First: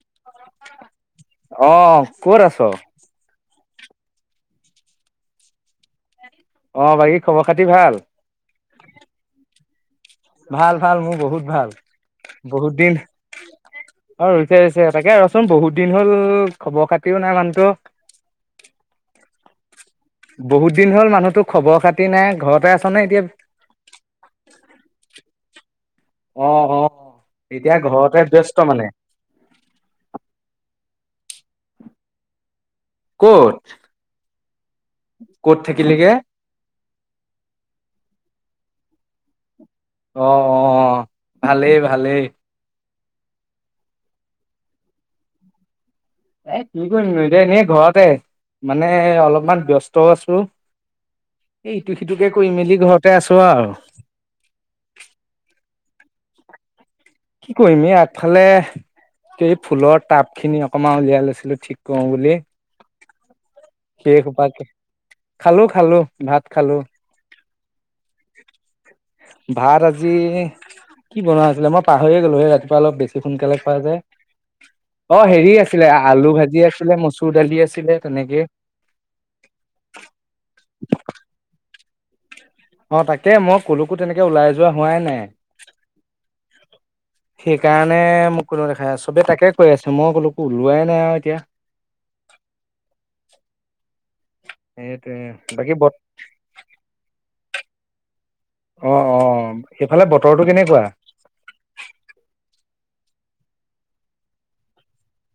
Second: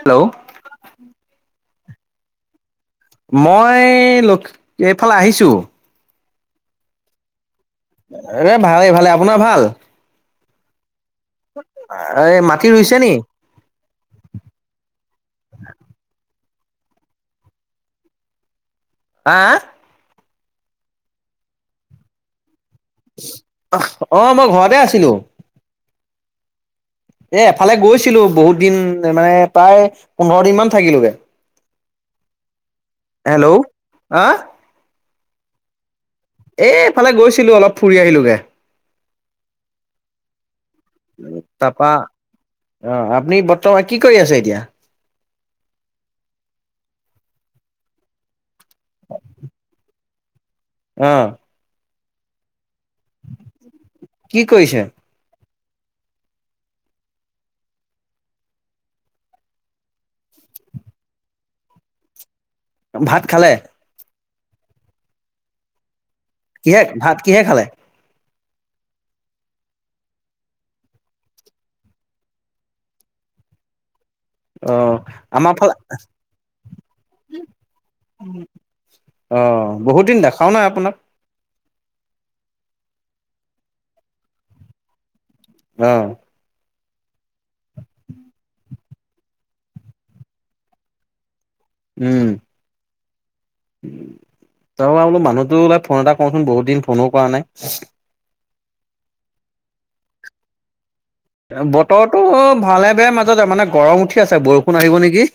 Hello অঁ ক'ত আছ মই লক্ষ্য এইফালে আহিছোঁ অঁ বাকি খবৰ খাতি ভাল? এ ভালে ভালে আপোনাৰ ভাল ভাল ভাল মোৰ বহুত ভাল এই মাটি বহুত ৰুইছে দিন নি অঁ ৰুইছে ৰুইছে তাকে ৰচোন বহুত দিন হ'ল খবৰ খাতিও নাই মানুহটো হাঁ বহুত দিন হ'ল মানুহতো খবৰ খাতি নাই ঘৰতে আছা অঁ মই ঘৰত আছিলো অঁ অঁ এ এফালে গৈছিলো বহুত দিন মানে প্ৰায় পোন্ধৰ ইমান থাকিলোগে ক'ত হেল্ল' হা ক'ত থাকিলেগে এফালে গৈছিলো অলপ ফুৰি আহিলোগে অঁ অঁ ভালেই ভালেই অঁ আপুনি বৰ্তমান কি কৰি আছে এতিয়া এ কি কৰিম ন এতিয়া এনেই ঘৰতে মানে অলপমান ব্যস্ত ত আছো আহ সটো সিটোকে কৰি মেলি ঘৰতে আছো আ কি কৰিছে কি কৰিম এই আগফালে এই ফুলৰ টাপ খিনি অকমান উলিয়াই লৈছিলো ঠিক কৰো বুলি ভাত খালে কে সোপা খালো খালো ভাত খালো কিহে ভাত কিহে খালে? ভাত আজি কি বনোৱা আছিলে মই পাহৰিয়ে গ'লো সেই ৰাতিপুৱা অলপ বেছি সোনকালে খোৱা যে অ আমাৰ হেৰি ফালে আছিলে আলু ভাজি আছিলে মচুৰ দালি আছিলে। তেনেকে অ বহুত দিন দেখাও নাই আপোনাক অ তাকে মই কলকো তেনেকে ওলাই যোৱা হোৱাই নাই আহ সেইকাৰণে মোক কনে দেখা চবে তাকে কৈ আছে মই ক'লো ওলোৱাই নাই আৰু এতিয়া উম উ তই বোল সেইটোৱে মানুহতো বাকী ওলাই বত ফোন এটা কওঁচোন বহুত দিন ফোনো কৰা নাই চিক অ অ এইফালে বতৰটো কেনেকুৱা? বতৰটো ভালে বেয় মাজতে মানে গৰম উঠি আছে বৰষুণ আহিব নেকি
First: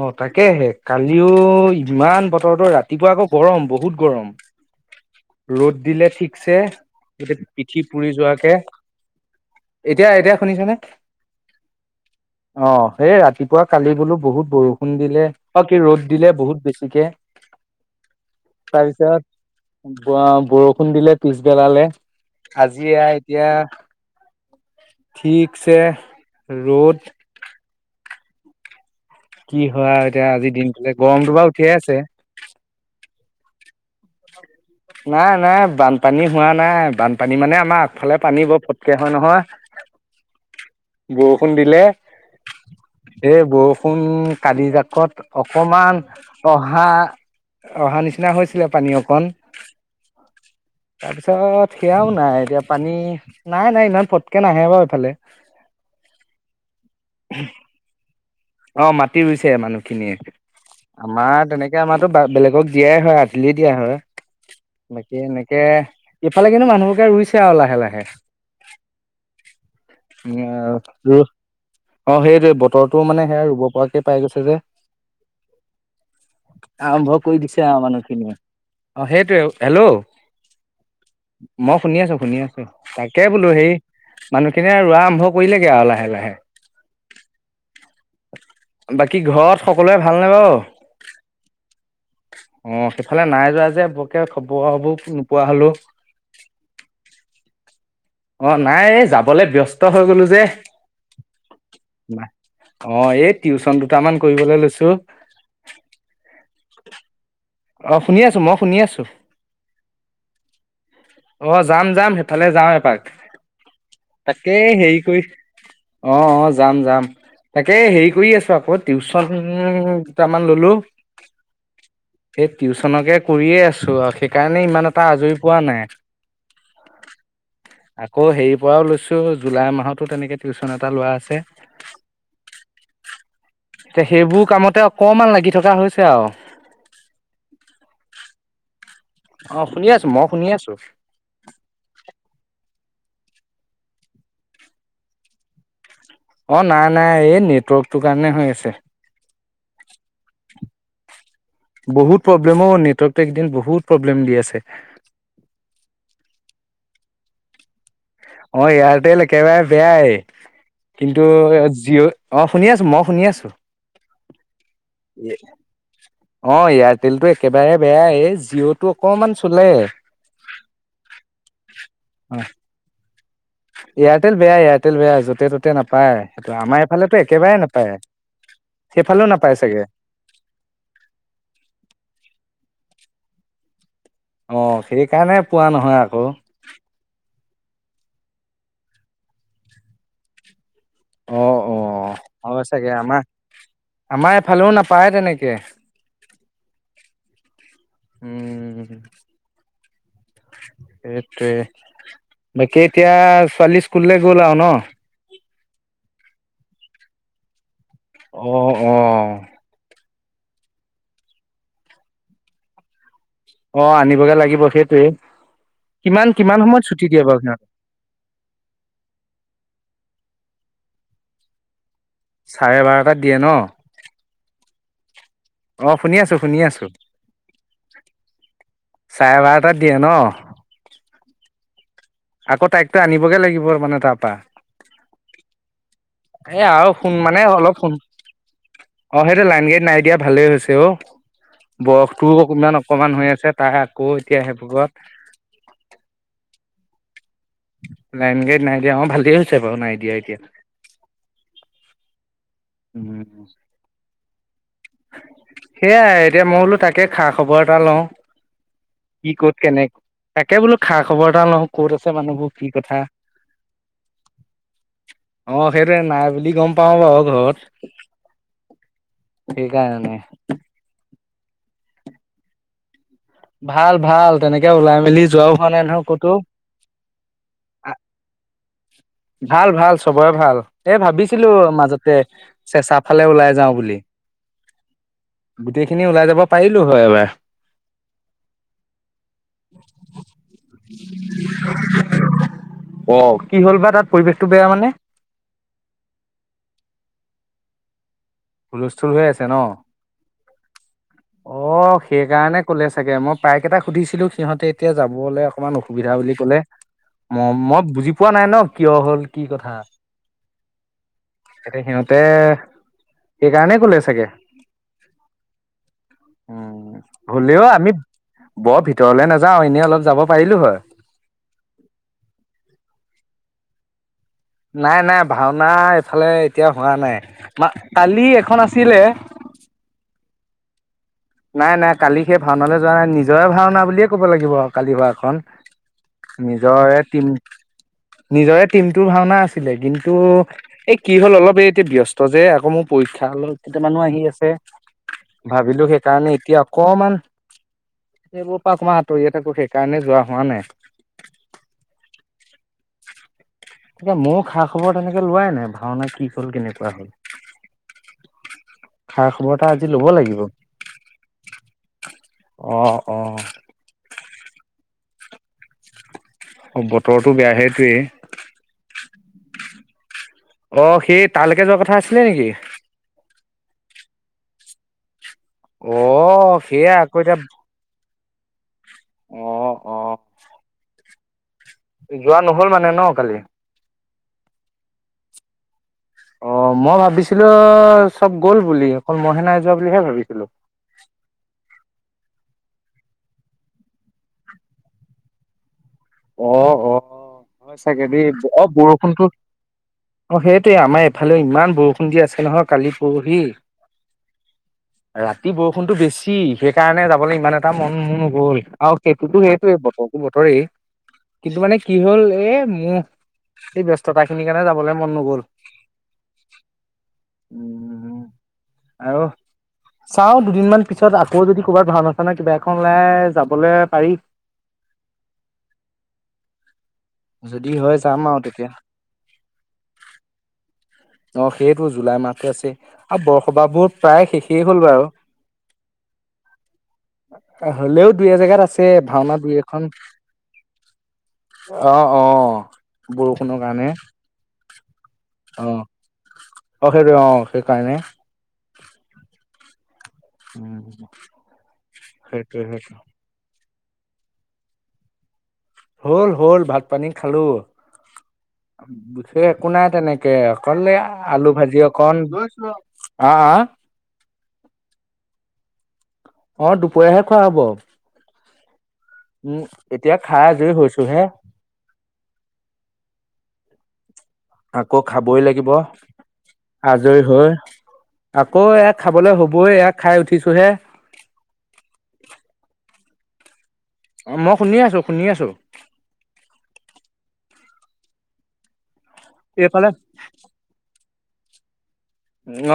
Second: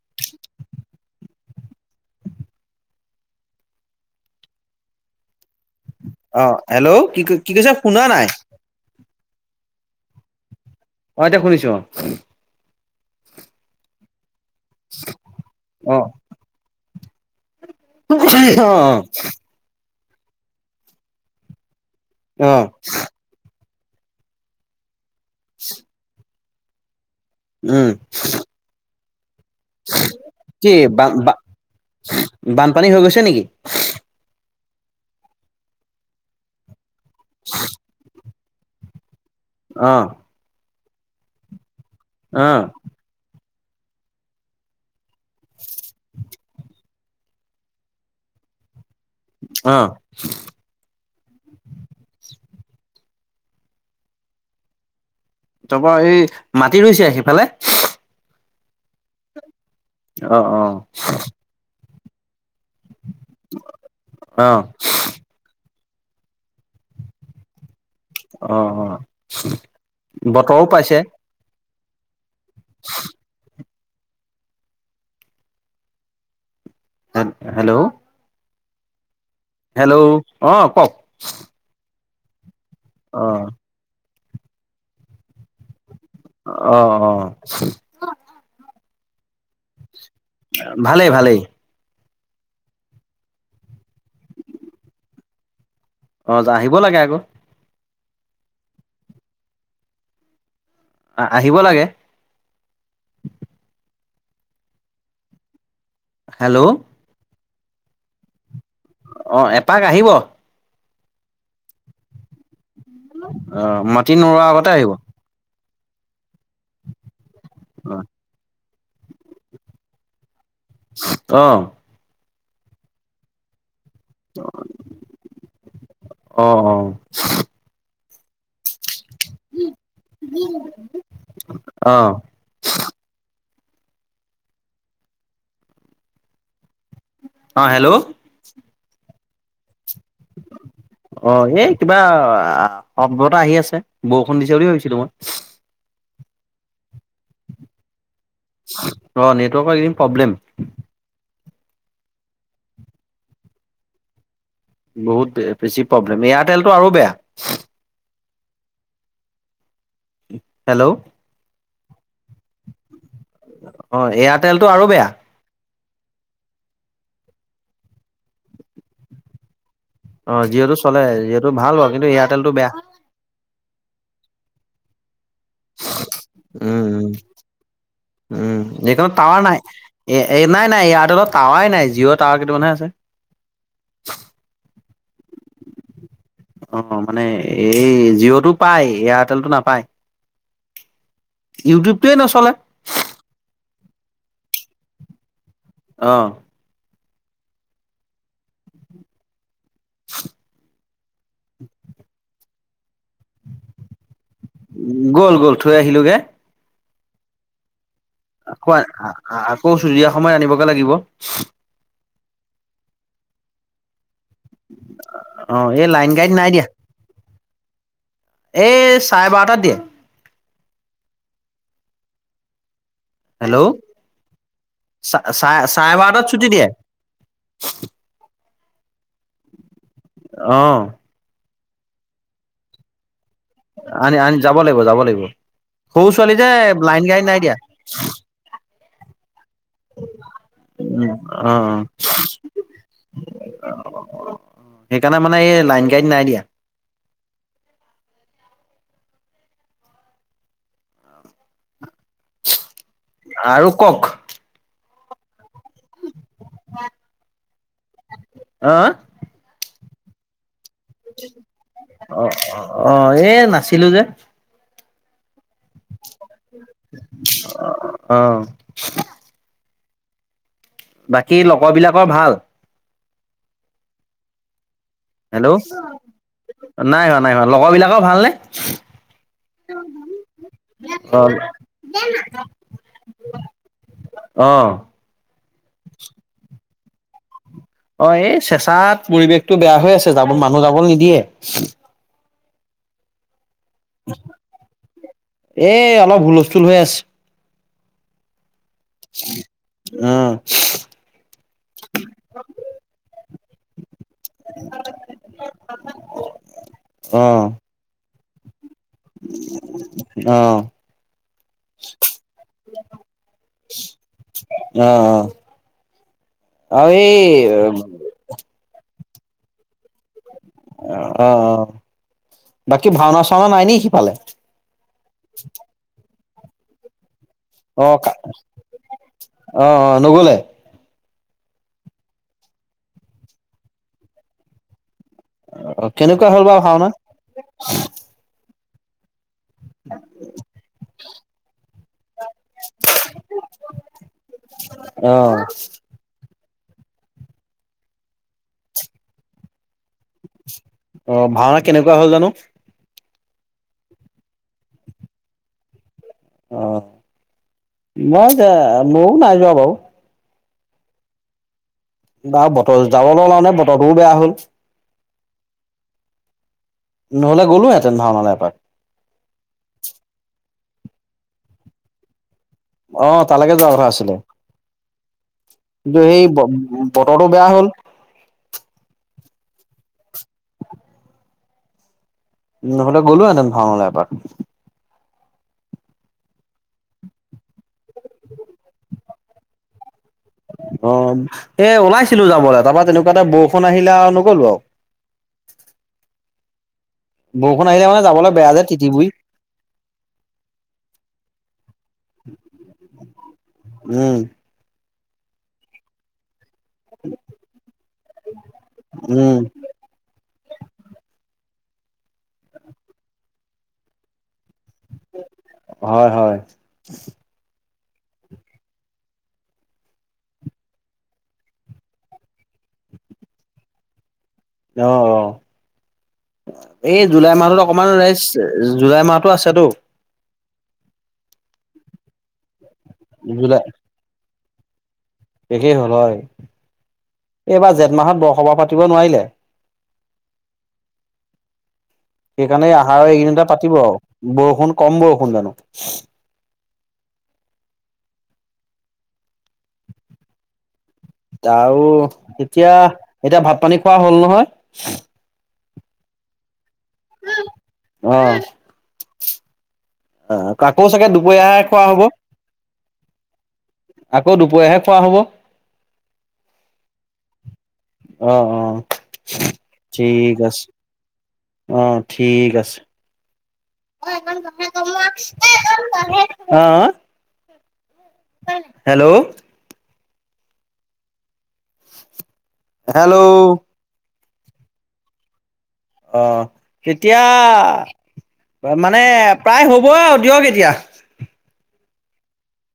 অ তাকেহে কালিও ইমান বতৰত ৰাতিপুৱা আকৌ গৰম বহুত গৰম ৰ'দ দিলে অ' ঠিকছে হেল্ল' কি গ কি কৈছে পিঠি শুনা পুৰি নাই। যোৱাকে এতিয়া এতিয়া শুনিছনে অ এতিয়া শুনিছো অ সেই ৰাতিপুৱা কালি বোলো বহুত বৰষুণ দিলে ব কি অ' ৰ'দ দিলে বহুত বেছিকে তাৰপিছত অ বৰষুণ দিলে পিছবেলালে। অ' আজি এতিয়া ঠিকছে ৰ'দ উম কি হয় এতিয়া আজি কি দিনটোলে ব গৰমটো বাৰু উঠিয়ে আছে বানপানী হৈ গৈছে নেকি [unintelligible] নাই নাই বানপানী হোৱা নাই। বানপানী মানে আমাৰ আগফালে পানী বৰ ফটকীয়া হয় নহয় আহ বৰষুণ দিলে আহ এই বৰষুণ কালি জাকত সমমান অহা অহা নিচিনা হৈছিলে পানীয়ক কন অ' তাৰপিছত সেয়াও নাই এতিয়া পানী নাই নাই ইমান ফটকে নাহে বাৰু এইফালে তাৰপৰা এই মাটি ৰুইছে সিফালে অ মাটি ৰুইছে মানুহ আহ অ আমাৰো বেলেগক দিয়াই হয় আদলি দিয়া হয় অ' বাকী এনেকে। ইফালে কিন্তু মানুহবকে ৰুইছে আৰু লাহে লাহ। অ', অ। বতৰো পাইছে। উ অ সেই যে বতৰটো মানে। শুব পোৱকে পাই গৈছে যে। আৰম্ভ কৰি দিছে আহ হেল্ল' মানুহ খিনিয়ে। অ সেই হেল্ল', আহ কওক? মই শুনি আছো শুনি আছোঁ। তাকে অ' বোলো সেই। মানুহখিনিয়ে ৰোৱা আৰম্ভ। কৰিলেকে লাহে লাহে। অ' অ' বাকী ঘৰ সকলোৱে ভালনে বাৰু। ভালেই ভালেই অ সেইফালে নাই যোৱা যে, বৰকে খবৰ খব নোপোৱা হলো। অ' আহিব লাগে আকৌ অ নাই যাবলে ব্যস্ত হৈ গলো যে। আহিব লাগে অ এই টিউচনটো। দুটামান কৰিবলৈ লৈছো। হেল্ল'। অ, শুনি আছো মই। শুনি আছো অ এপাক আহিব? অ, যাম যাম। সেইফালে যাওঁ এপাক। অ', মাটি নোৰোৱা তাকে আগতে আহিব অ', হেৰি কৰি অ', অ। যাম যাম। তাকে, হেৰি কৰি আছো। আকৌ টিউচন। ললো অ সেই টিউচনকে কৰিয়ে আছো। [unintelligible] সেইকাৰণে ইমান এটা আজৰি পোৱা নাই। অ', আকৌ সেই। লৈছো জুলাই মাহতো তেনেকে টিউচন এটা লোৱা আছে। এয়া অ', সেইবোৰ কামতে অকমান লাগি থকা হৈছে আৰু। অ হেল্ল। অহ অ এই কিবা শব্দ এটা আহি আছে বৰষুণ দিছে বুলি ভাবিছিলো মই। অ নাই নাই এই নেটৱৰ্কটো। গানে হৈ আছে [unintelligible] প্ৰব্লেম বহুত প্ৰব্লেমো নেটৱকটো এইকেইদিন বহুত প্ৰব্লেম দি আছে। বহুত বেছি প্ৰব্লেম এয়াৰটেলটো আৰু বেয়া। অ এয়াৰটেল একেবাৰে- বেয়াই হেল্ল' কিন্তু জিঅ' অ শুনি আছো মই শুনি আছো অ এয়াৰটেলতটো আৰু বেয়া অ এয়াৰটেল টো একেবাৰে বেয়াাই এই জিঅ'টো অকনমান চলে। অ জিঅ'টো চলে জিঅ'টো ভাল বা কিন্তু এয়াৰটেলটো বেয়া। এয়াৰটেল বেয়া এয়াৰটেল বেয়া ত'তে নাপায় সেইটো আমাৰ উম উম এইফালেতো একেবাৰে নাপায় উম এইখনত সেইফালেও টাৱাৰ নাপায় নাই চাগে এ নাই নাই এয়াৰটেলত টাৱাৰ নাই জিঅ' টাৱাৰ কেইটামানহে আছে। অ সেই কাৰণে পোৱা নহয় আকৌ অ অ মানে এই জিঅ'টো পায় এয়াৰটেলটো নাপায়। অ অ ইউটিউবটোৱে নচলে হয় চাগে আমাৰ আমাৰ এফালেও নাপায় তেনেকে অ উম [unintelligible] সেইটোৱে বাকী এতিয়া ছোৱালী স্কুললে গ'ল গ'ল থৈ আহিলোগৈ ক অ', আ অ', আ আকৌ চুৰিয়া সময় আনিবগে লাগিব অ আনি বগে লাগিব সেইটোৱে অ এই লাইন কিমান গাড়ীত নাই কিমান দিয়া সময়ত ছুটি দিয়ে বাৰু সিহতক এই চাৰে বাৰটাত দিয়ে চাৰে বাৰ হেল্ল' চা চা অ', শুনি চাৰেবাৰটাত আছো ছুটি শুনি দিয়ে আছো চাৰে বাৰটাত দিয়ে ন অ আকৌ তাইকটো আনিব আনি আনি যাব লাগিব যাব লাগিব সৌ ছোৱালী যে এ আৰু লাইন সোন গাড়ীত নাই মানে দিয়া অলপ সোন অ সেই যে লাইন গাড়ীত নাই দিয়া ভালেই হৈছে অ উম অ অ বৰফটোও অকমান অকমান হৈ আছে তাই আকৌ এতিয়া সেইবোৰত সেইকাৰণে মানে এই লাইন গাড়ীত নাই দিয়া লাইন গাড়ীত নাই দিয়া অ ভালেই হৈছে বাৰু নাই দিয়া এতিয়া উম আৰু কওক সেয়াই এতিয়া মই বোলো তাকে খা খবৰ এটা লওঁ অ কি ক'ত কেনেক অ মানুহবোৰ কি কথা অহ এই নাছিলো যে অ সেইটোৱে নাই বুলি গম পাও বাও ঘৰত অ শিকাই এনে বাকী লগৰবিলাকৰ ভাল ভাল ভাল তেনেকে ওলাই মেলি যোৱাও হেল্ল' হোৱা নাই নহয় ক'তো নাই হোৱা নাই হোৱা লগৰ বিলাকৰ ভালনে ভাল ভাল চবৰে ভাল এ অ ভাবিছিলো মাজতে চেঁচা ফালে ওলাই যাওঁ বুলি অ গোটেই খিনি ওলাই যাব পাৰি লো হয় এবাৰ অ এই চেঁচাত পৰিৱেশটো বেয়া হৈ আছে যাব মানুহ যাবলৈ নিদিয়ে ওমচ অ কি হ'ল বা তাত পৰিৱেশটো বেয়া মানে এ অলপ হুলস্থুল হৈ আছে হুলস্থুল হৈ আছে ন আহ অ সেইকাৰণে কলে চাগে মই প্ৰাইকেইটা সুধিছিলো সিহঁতে এতিয়া যাবলে অকমান অসুবিধা বুলি কলে ম আহ মই বুজি পোৱা নাই ন কিয় হল কি কথা আহ এতিয়া সিহঁতে ক'লে চাগে অ অ আও উম এই হ'লেও আমি বৰ ভিতৰলে নাযাও এনেই অলপ যাব পাৰিলো হয় অ অ অ বাকী ভাওনা চাওনা নাই নিেকি কি পালে নাই নাই ভাওনা খালে এতিয়া হোৱা নাই মা আহ কালি এখন আছিলে আহ আহ নগলে নাই নাই কালি সেই ভাওনালৈ যোৱা নাই নিজৰে ভাওনা বুলিয়ে ক'ব লাগিব আৰু কালি ভত খ অ কেনেকুৱা হ'ল বাৰু ভাওনা নিজৰে টিম নিজৰে টিমটোৰ ভাওনা আছিলে কিন্তু এই কি হ'ল অলপ এই ব্যস্ত ত যে আকৌ মোৰ পৰীক্ষাৰত কেইটামানো আহি আছে অ ভাবিলো সেই কাৰণে এতিয়া অকমান সেইবোৰ পৰা মই সাঁতৰিয় থাকো শেষ অ ভাওনা কেনেকুৱা হল জানো তেতিয়া ময়ো খা খবৰ তেনেকে লোৱাই নাই ভাওনা কি হল অ কেনেকুৱা হল মই যে ময়ো খা নাই যোৱা খবৰ এটা বাৰু আজি লব লাগিব বাৰ অ বতৰ জালৰ অ নলাও নে বতৰটোও বেয়া হ'ল অ নহ'লে গ'লো এতে ভাওনা ন বেপাৰ অ সেই তালৈকে যোৱা কথা আছিলে নেকি আহ তালৈকে যোৱা কৰা আছিলে অ কিন্তু সেই সেয়া আকৌ বতৰটো এতিয়া বেয়া হ'ল অ অ যোৱা নহ'ল মানে উমহ'লে ন গ'লো কালি হেতেন ভান হ'লে এবাৰ অ মই ভাবিছিলো চব গ'ল বুলি অকল মইহে নাই যোৱা বুলিহে ভাবিছিলো অ এ ওলাইছিলো যাবলৈ তাৰপাত তেনেকুৱা এটা বৰষুণ আহিলে আৰু নগ'লো আৰু অ অ বৰষুণ হয় আহিলে মানে চাগে দ যাবলৈ বেয়া অ যে তিতিবুৰি বৰষুণতটো অ সেইটয়ে আমাৰ ফালে ইমানবোৰ খুন্দি আছে নহয় কালি পৰহি উম, ৰাতি বৰষুণতটো বেছি সেইকাৰণে যাবলৈ ইমান এটা মন ম ন গ'ল আৰু সেইটোতো উম, সেইটোয়ে বতৰো ব তৰে কিন্তু মানে কি হ'ল এ মোৰ এই ব্য্স্ততা খিনি সেইকাৰণে যাবলে মন নগল হয়, হয়, উম উ আৰু চাও দুদিনমান পিছত আকৌ যদি ক'ৰবাত ভাওনা চা ননা কিবা এখন ওলাই যাবলৈ পাৰি অহ অহ। এই জুলাই মাহত যদি অকমান হয় ৰাইছ যাম আৰু তেতিয়া জুলাই মাহতো আছেতো। অ সেইটো জুলাই মাহটো আছেই। আৰু জুলাই বৰসবাহ বোৰ প্ৰায় শেষ। হেই হ'ল বাৰু। শেষেই হল হয়। এইবাৰ জেঠ হ'লেও মাহত দুই বৰসবাহ এজেগাত পাতিব আছে নোৱাৰিলে, ভাওনা দুই এখন অ অ সেইকাৰণে আহাৰৰ এই কেইদিনতে বৰষুণৰ পাতিব কাৰণে আৰু বৰষুণ। কম বৰো। অ অ সেইটো অ সেইকাৰণে। [inaudible] উম [unintelligible] তাৰো। সেইটোৱে এতিয়া সেইটোৱে এতিয়া। ভাত পানী খোৱা হ'ল নহয়? [unintelligible] হল, হল ভাত। পানী খালো [unintelligible] সে। একো নাই তেনেকে অ'। আকৌ কলে চাগে আলু দুপৰীয়াহে ভাজি খোৱা হ'ব অকণ [inaudible] আহ আহ আকৌ দুপৰীয়াহে খোৱা হ'ব অ', অ দুপৰীয়াহে খোৱা হব। অ', উম এতিয়া ঠিক খাই আছে। আজৰি হৈছো হে। ঠিক আছে [unintelligible] লাগিব অ আজৰি হৈ অ আকৌ এয়া হেল্ল' খাবলৈ হবই এয়াক। খাই উঠিছো হে। হেল্ল' অ মই শুনি আছো, শুনি আছো। অ কেতিয়া ম। মানে প্ৰায় হ'ব এইফালে আৰু দিয়ক এতিয়া।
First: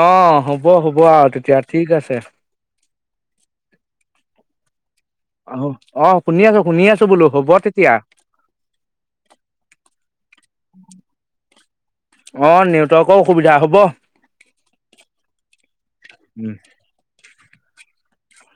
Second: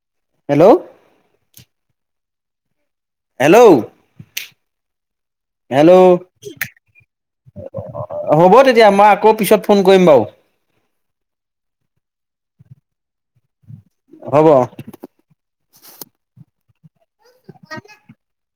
অ হ'ব হেল্ল' হ'ব আৰু তেতিয়া। ঠিক আছে। হেল্ল' অ [inaudible] অ হেল্ল' শুনি আছো শুনি [unintelligible] আছো বোলো হ'ব তেতিয়া হ'ব তেতিয়া মই আকৌ পিছত ফোন কৰিম বাৰু। তক অসুবিধা হব। হব। [inaudible] উম [unintelligible]